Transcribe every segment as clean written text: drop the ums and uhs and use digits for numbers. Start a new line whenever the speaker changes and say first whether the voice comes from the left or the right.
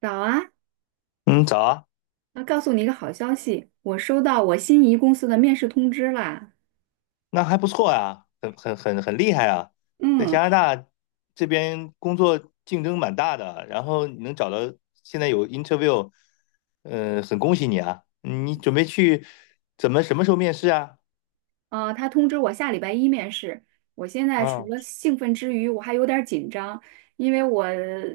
right: 早啊，
left: 嗯，早啊。
right: 要告诉你一个好消息，我收到我心仪公司的面试通知啦。
left: 那还不错呀，很厉害啊。在加
right: 嗯，
left: 拿大这边工作竞争蛮大的，然后你能找到现在有 interview，很恭喜你啊。嗯，你准备去怎么什么时候面试啊？
right: 他通知我下礼拜一面试。我现在除
left: 嗯。
right: 了兴奋之余，我还有点儿紧张，因为我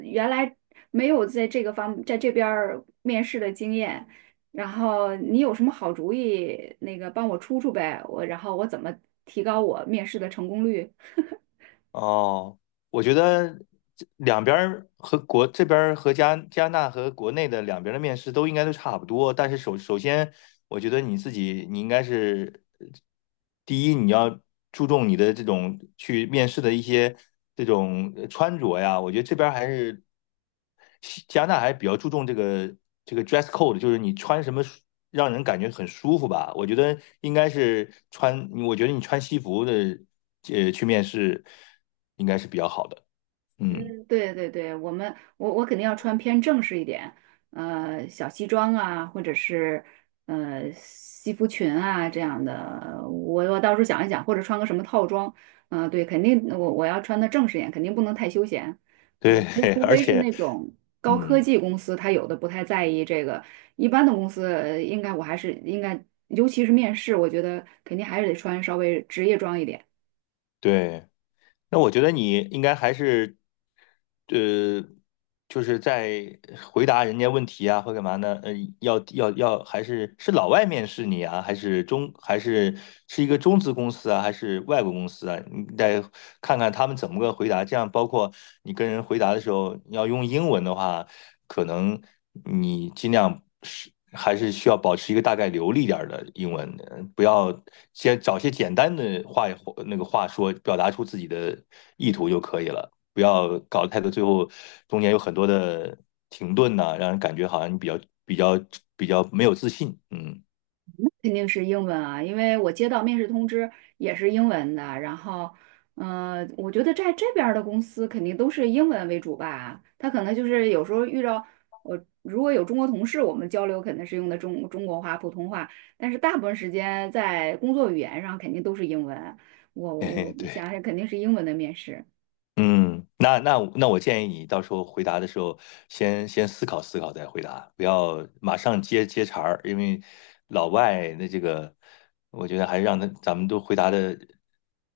right: 原来没有在这个方在这边儿面试的经验。然后你有什么好主意，那个帮我出出呗。我然后我怎么提高我面试的成功率？
left: 哦，我觉得这两边儿和国这边儿加拿大和国内的两边儿的面试都应该都差不多，但是首先我觉得你自己，你应该是第一，你要注重你的这种去面试的一些这种穿着呀。我觉得这边儿还是西加拿大还比较注重这个这个 dress code，就是你穿什么让人感觉很舒服吧。我觉得应该是穿，我觉得你穿西服的去面试应该是比较好的。嗯，
right: 嗯，对对对，我们肯定要穿偏正式一点，小西装啊，或者是西服裙啊这样的。我到时候想一想，或者穿个什么套装，嗯、对，肯定我要穿的正式一点，肯定不能太休闲。我
left: 对。
right: 觉得 除
left: 而
right: 非是
left: 且
right: 那种高科
left: 嗯，
right: 技公司，它有的不太在意这个，一般的公司应该我还是应该，尤其是面试，我觉得肯定还是得穿稍微职业装一点。
left: 对。那我觉得你应该还是，呃，就是在回答人家问题啊，或干嘛呢？要，还是是老外面试你啊，还是中，还是是一个中资公司啊，还是外国公司啊？你得看看他们怎么个回答。这样，包括你跟人回答的时候，你要用英文的话，可能你尽量是还是需要保持一个大概流利点的英文，不要先找些简单的话那个话说，表达出自己的意图就可以了，不要搞得太多，最后中间有很多的停顿呐、啊，让人感觉好像你比较比较没有自信。嗯。
right: 肯定是英文啊，因为我接到面试通知也是英文的。然后，嗯、我觉得在这边儿的公司肯定都是英文为主吧。他可能就是有时候遇到我，如果有中国同事，我们交流肯定是用的中国话、普通话，但是大部分时间在工作语言上肯定都是英文。我 我
left: 嘿嘿，
right: 我，你
left: 对。
right: 想想，肯定是英文的面试。
left: 嗯，那我建议你到时候回答的时候先，先思考思考再回答，不要马上接茬儿，因为老外那这个，我觉得还是让他咱们都回答的，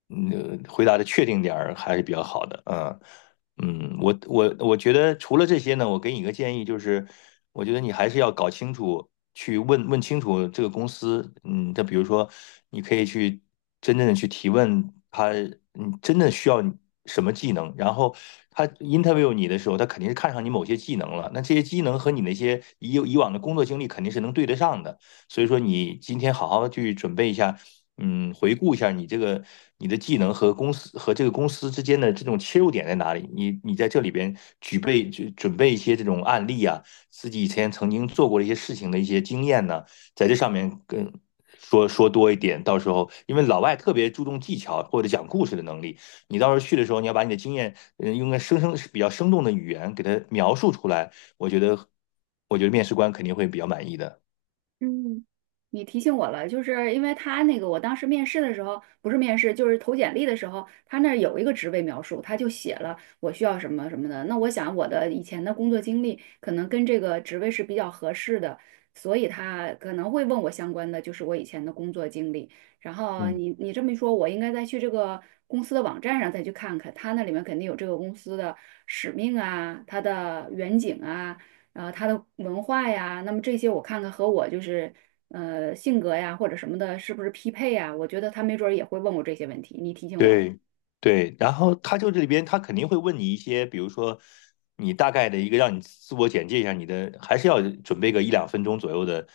left: 嗯，回答的确定点儿还是比较好的。嗯。嗯，我觉得除了这些呢，我给你一个建议，就是我觉得你还是要搞清楚，去问问清楚这个公司，嗯，它比如说你可以去真正的去提问他，嗯，真的需要你什么技能，然后他 interview 你的时候，他肯定是看上你某些技能了，那这些技能和你那些以往的工作经历肯定是能对得上的，所以说你今天好好去准备一下。嗯，回顾一下你这个你的技能和公司和这个公司之间的这种切入点在哪里？你你在这里边举备就准备一些这种案例啊，自己以前曾经做过的一些事情的一些经验呢，在这上面跟说说多一点。到时候因为老外特别注重技巧或者讲故事的能力，你到时候去的时候，你要把你的经验，嗯，用个比较生动的语言给他描述出来。我觉得我觉得面试官肯定会比较满意的。
right: 嗯，你提醒我了，就是因为他那个，我当时面试的时候，不是面试，就是投简历的时候，他那儿有一个职位描述，他就写了我需要什么什么的。那我想我的以前的工作经历可能跟这个职位是比较合适的，所以他可能会问我相关的，就是我以前的工作经历。然后
left: 嗯。
right: 你这么一说，我应该再去这个公司的网站上再去看看，他那里面肯定有这个公司的使命啊，它的远景啊。啊，他的文化呀，那么这些我看看和我就是性格呀或者什么的，是不是匹配呀？我觉得他没准儿也会问我这些问题，你提醒我了。
left: 对对，然后他就这里边他肯定会问你一些，比如说你大概的一个让你自我简介一下你的，还是要准备个一两分钟左右的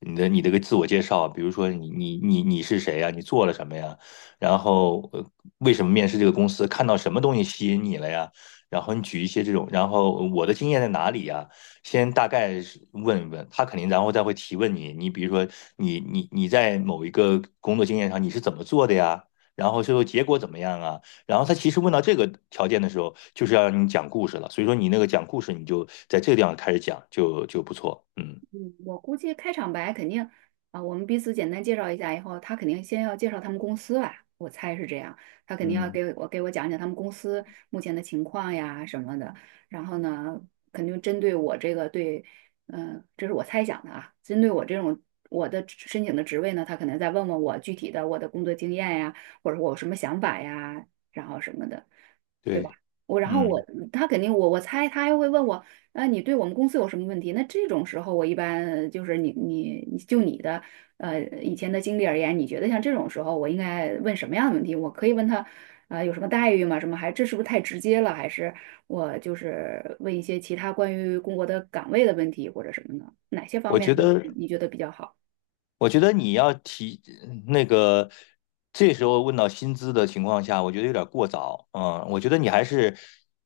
left: 你的个自我介绍。比如说你是谁呀，你做了什么呀，然后为什么面试这个公司，看到什么东西吸引你了呀，然后你举一些这种，然后我的经验在哪里呀，先大概是问一问他肯定，然后再会提问你。你比如说你在某一个工作经验上你是怎么做的呀？然后最后结果怎么样啊？然后他其实问到这个条件的时候，就是要让你讲故事了。所以说你那个讲故事，你就在这个地方开始讲，就不错。嗯。
right: 嗯，我估计开场白肯定啊，我们彼此简单介绍一下以后，他肯定先要介绍他们公司吧，我猜是这样。他肯定要
left: 嗯，
right: 给我讲讲他们公司目前的情况呀什么的。然后呢，肯定针对我这个对，嗯、这是我猜想的啊，针对我这种我的职申请的职位呢，他可能再问问我具体的我的工作经验呀，或者我有什么想法呀，然后什么的，对
left: 对。
right: 吧？我然后我
left: 嗯，
right: 他肯定我我猜他还会问我那你对我们公司有什么问题？那这种时候，我一般就是你的以前的经历而言，你觉得像这种时候，我应该问什么样的问题？我可以问他，呃，有什么待遇吗？什么还这是不是太直接了？还是我就是问一些其他关于工作的岗位的问题或者什么呢？哪些方
left: 我
right: 面
left: 觉
right: 的问
left: 得
right: 题你觉得比较好？
left: 我觉得你要提那个，这时候问到薪资的情况下，我觉得有点过早。嗯，我觉得你还是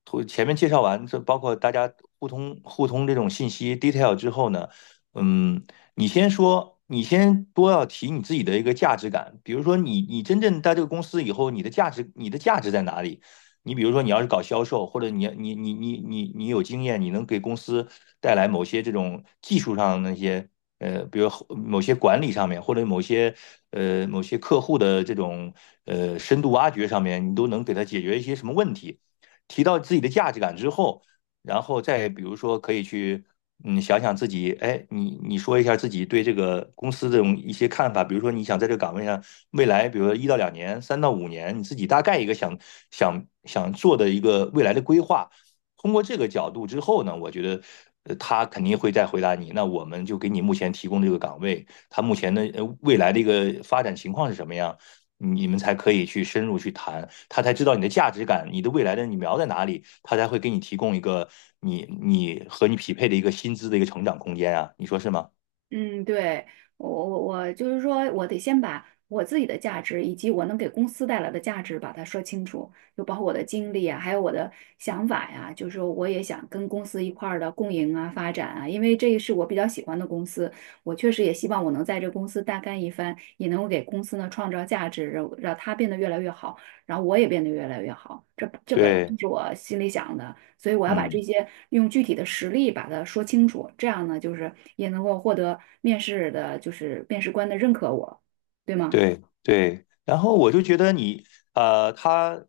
left: 头前面介绍完，这包括大家互通互通这种信息 detail 之后呢，嗯，你先说，你先多要提你自己的一个价值感。比如说你，你真正在这个公司以后，你的价值，你的价值在哪里？你比如说，你要是搞销售，或者你有经验，你能给公司带来某些这种技术上的那些。呃，比如某些管理上面，或者某些某些客户的这种深度挖掘上面，你都能给他解决一些什么问题？提到自己的价值感之后，然后再比如说可以去想想自己。哎，你你说一下自己对这个公司这种一些看法。比如说你想在这个岗位上未来，比如说一到两年、三到五年，你自己大概一个想做的一个未来的规划。通过这个角度之后呢，我觉得他肯定会再回答你。那我们就给你目前提供这个岗位，他目前的未来的一个发展情况是什么样，你们才可以去深入去谈，他才知道你的价值感，你的未来的你瞄在哪里，他才会给你提供一个和你匹配的一个薪资的一个成长空间啊，你说是吗？
right: 嗯，对，我就是说，我得先把我自己的价值以及我能给公司带来的价值把它说清楚，就包括我的经历啊，还有我的想法呀、就是说，我也想跟公司一块儿的共赢啊、发展啊，因为这是我比较喜欢的公司，我确实也希望我能在这公司大干一番，也能够给公司呢创造价值，让它变得越来越好，然后我也变得越来越好。这本来
left: 对。
right: 就是我心里想的。所以我要把这
left: 嗯。
right: 些用具体的实例把它说清楚，这样呢，就是也能够获得面试的，就是面试官的认可我，对吗？
left: 对对，然后我就觉得你，他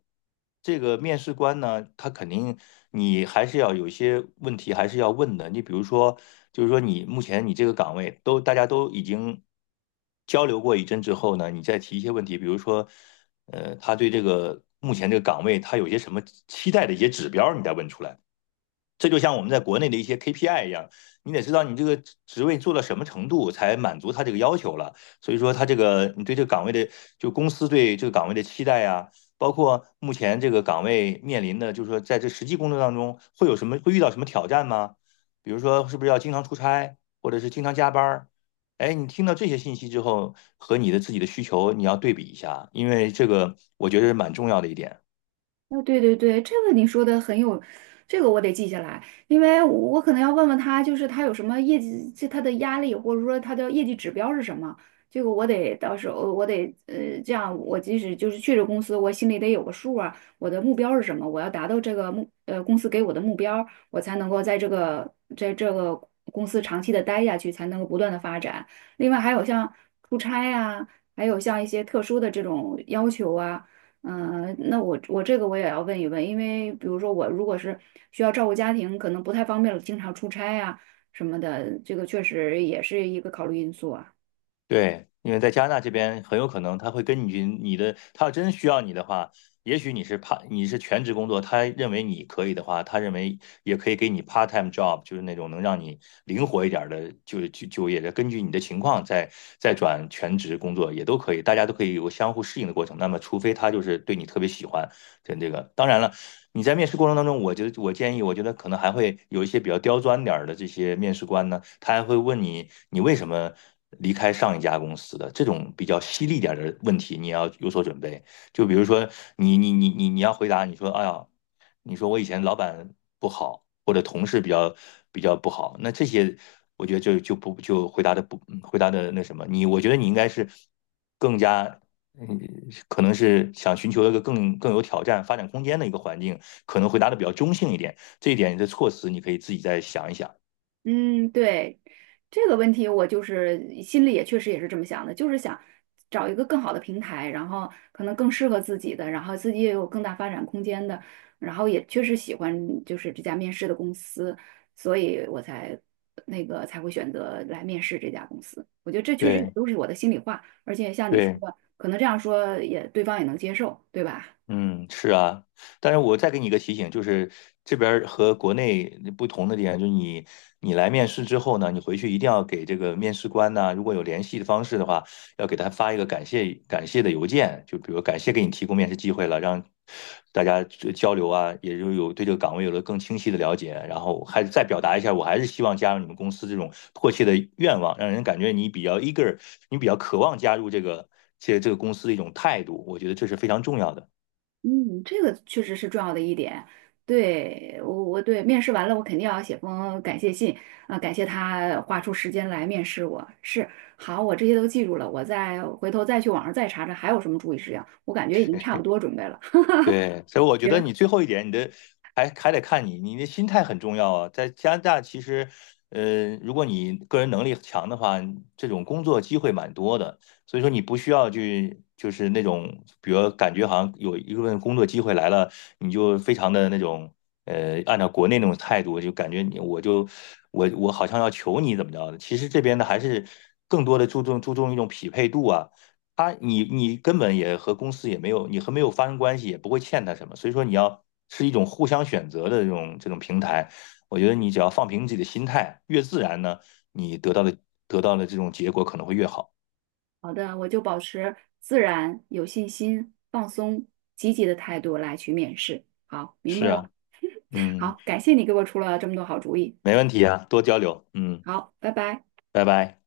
left: 这个面试官呢，他肯定你还是要有一些问题还是要问的。你比如说，就是说你目前你这个岗位都大家都已经交流过一阵之后呢，你再提一些问题。比如说，他对这个目前这个岗位他有些什么期待的一些指标，你再问出来。这就像我们在国内的一些 KPI 一样，你得知道你这个职位做到什么程度才满足他这个要求了。所以说，他这个你对这个岗位的，就公司对这个岗位的期待啊，包括目前这个岗位面临的，就是说在这实际工作当中会有什么，会遇到什么挑战吗？比如说，是不是要经常出差，或者是经常加班。哎，你听到这些信息之后，和你的自己的需求你要对比一下，因为这个我觉得是蛮重要的一点。
right: 哦，对对对，这个你说的很有，这个我得记下来，因为我可能要问问他，就是他有什么业绩，就他的压力，或者说他的业绩指标是什么，这个我得到时候我得，这样我即使就是去这公司，我心里得有个数啊，我的目标是什么，我要达到这个目公司给我的目标，我才能够在这个公司长期的待下去，才能够不断的发展。另外还有像出差呀、还有像一些特殊的这种要求啊。嗯，那我这个我也要问一问，因为比如说我如果是需要照顾家庭，可能不太方便了经常出差啊什么的，这个确实也是一个考虑因素啊。
left: 对，因为在加拿大这边很有可能他会根据你的，他要真需要你的话，也许你是 part 你是全职工作，他认为你可以的话，他认为也可以给你 part time job，就是那种能让你灵活一点儿的，就就业的，根据你的情况再再转全职工作也都可以，大家都可以有个相互适应的过程。那么，除非他就是对你特别喜欢，跟这个，当然了，你在面试过程当中，我建议，我觉得可能还会有一些比较刁钻点儿的这些面试官呢，他还会问你，你为什么离开上一家公司的这种比较犀利点儿的问题，你要有所准备。就比如说你要回答，你说哎呀，你说我以前老板不好，或者同事比较不好，那这些我觉得就回答的不回答的那什么，你我觉得你应该是更加。嗯，可能是想寻求一个更有挑战、发展空间的一个环境，可能回答的比较中性一点。这一点的措辞你可以自己再想一想。
right: 嗯，对，这个问题我就是心里也确实也是这么想的，就是想找一个更好的平台，然后可能更适合自己的，然后自己也有更大发展空间的，然后也确实喜欢就是这家面试的公司，所以我才那个才会选择来面试这家公司。我觉得这确实也
left: 对
right: 都是我的心里话，而且像你说
left: 对。
right: 的，可能这样说也对方也能接受，对吧？
left: 嗯，是啊。但是我再给你一个提醒，就是这边儿和国内不同的点，就是你来面试之后呢，你回去一定要给这个面试官呢，如果有联系的方式的话，要给他发一个感谢的邮件，就比如感谢给你提供面试机会了，让大家这交流啊，也就有对这个岗位有了更清晰的了解。然后还再表达一下，我还是希望加入你们公司这种迫切的愿望，让人感觉你比较 eager，你比较渴望加入这个这个公司的一种态度，我觉得这是非常重要的。
right: 嗯，这个确实是重要的一点。对，我我对面试完了，我肯定要写封感谢信啊，感谢他花出时间来面试我。是，好，我这些都记住了，我再回头再去网上再查查还有什么注意事项。我感觉已经差不多准备了。
left: 对，所以我觉得你
right: 行，
left: 最后一点，你的还得看你，你的心态很重要啊。在加拿大，其实，如果你个人能力强的话，这种工作机会蛮多的。所以说，你不需要去，就是那种，比如感觉好像有一份工作机会来了，你就非常的那种，按照国内那种态度，就感觉你我就我好像要求你怎么着的。其实这边呢，还是更多的注重一种匹配度啊。他你你根本也和公司也没有，你和没有发生关系，也不会欠他什么。所以说你要是一种互相选择的这种平台。我觉得你只要放平自己的心态，越自然呢，你得到的得到的这种结果可能会越好。
right: 好的，我就保持自然、有信心、放松、积极的态度来去面试。好，明白
left: 是
right: 了。
left: 啊。嗯。
right: 好，感谢你给我出了这么多好主意。
left: 没问题啊，多交流。嗯，
right: 好，拜拜。
left: 拜拜。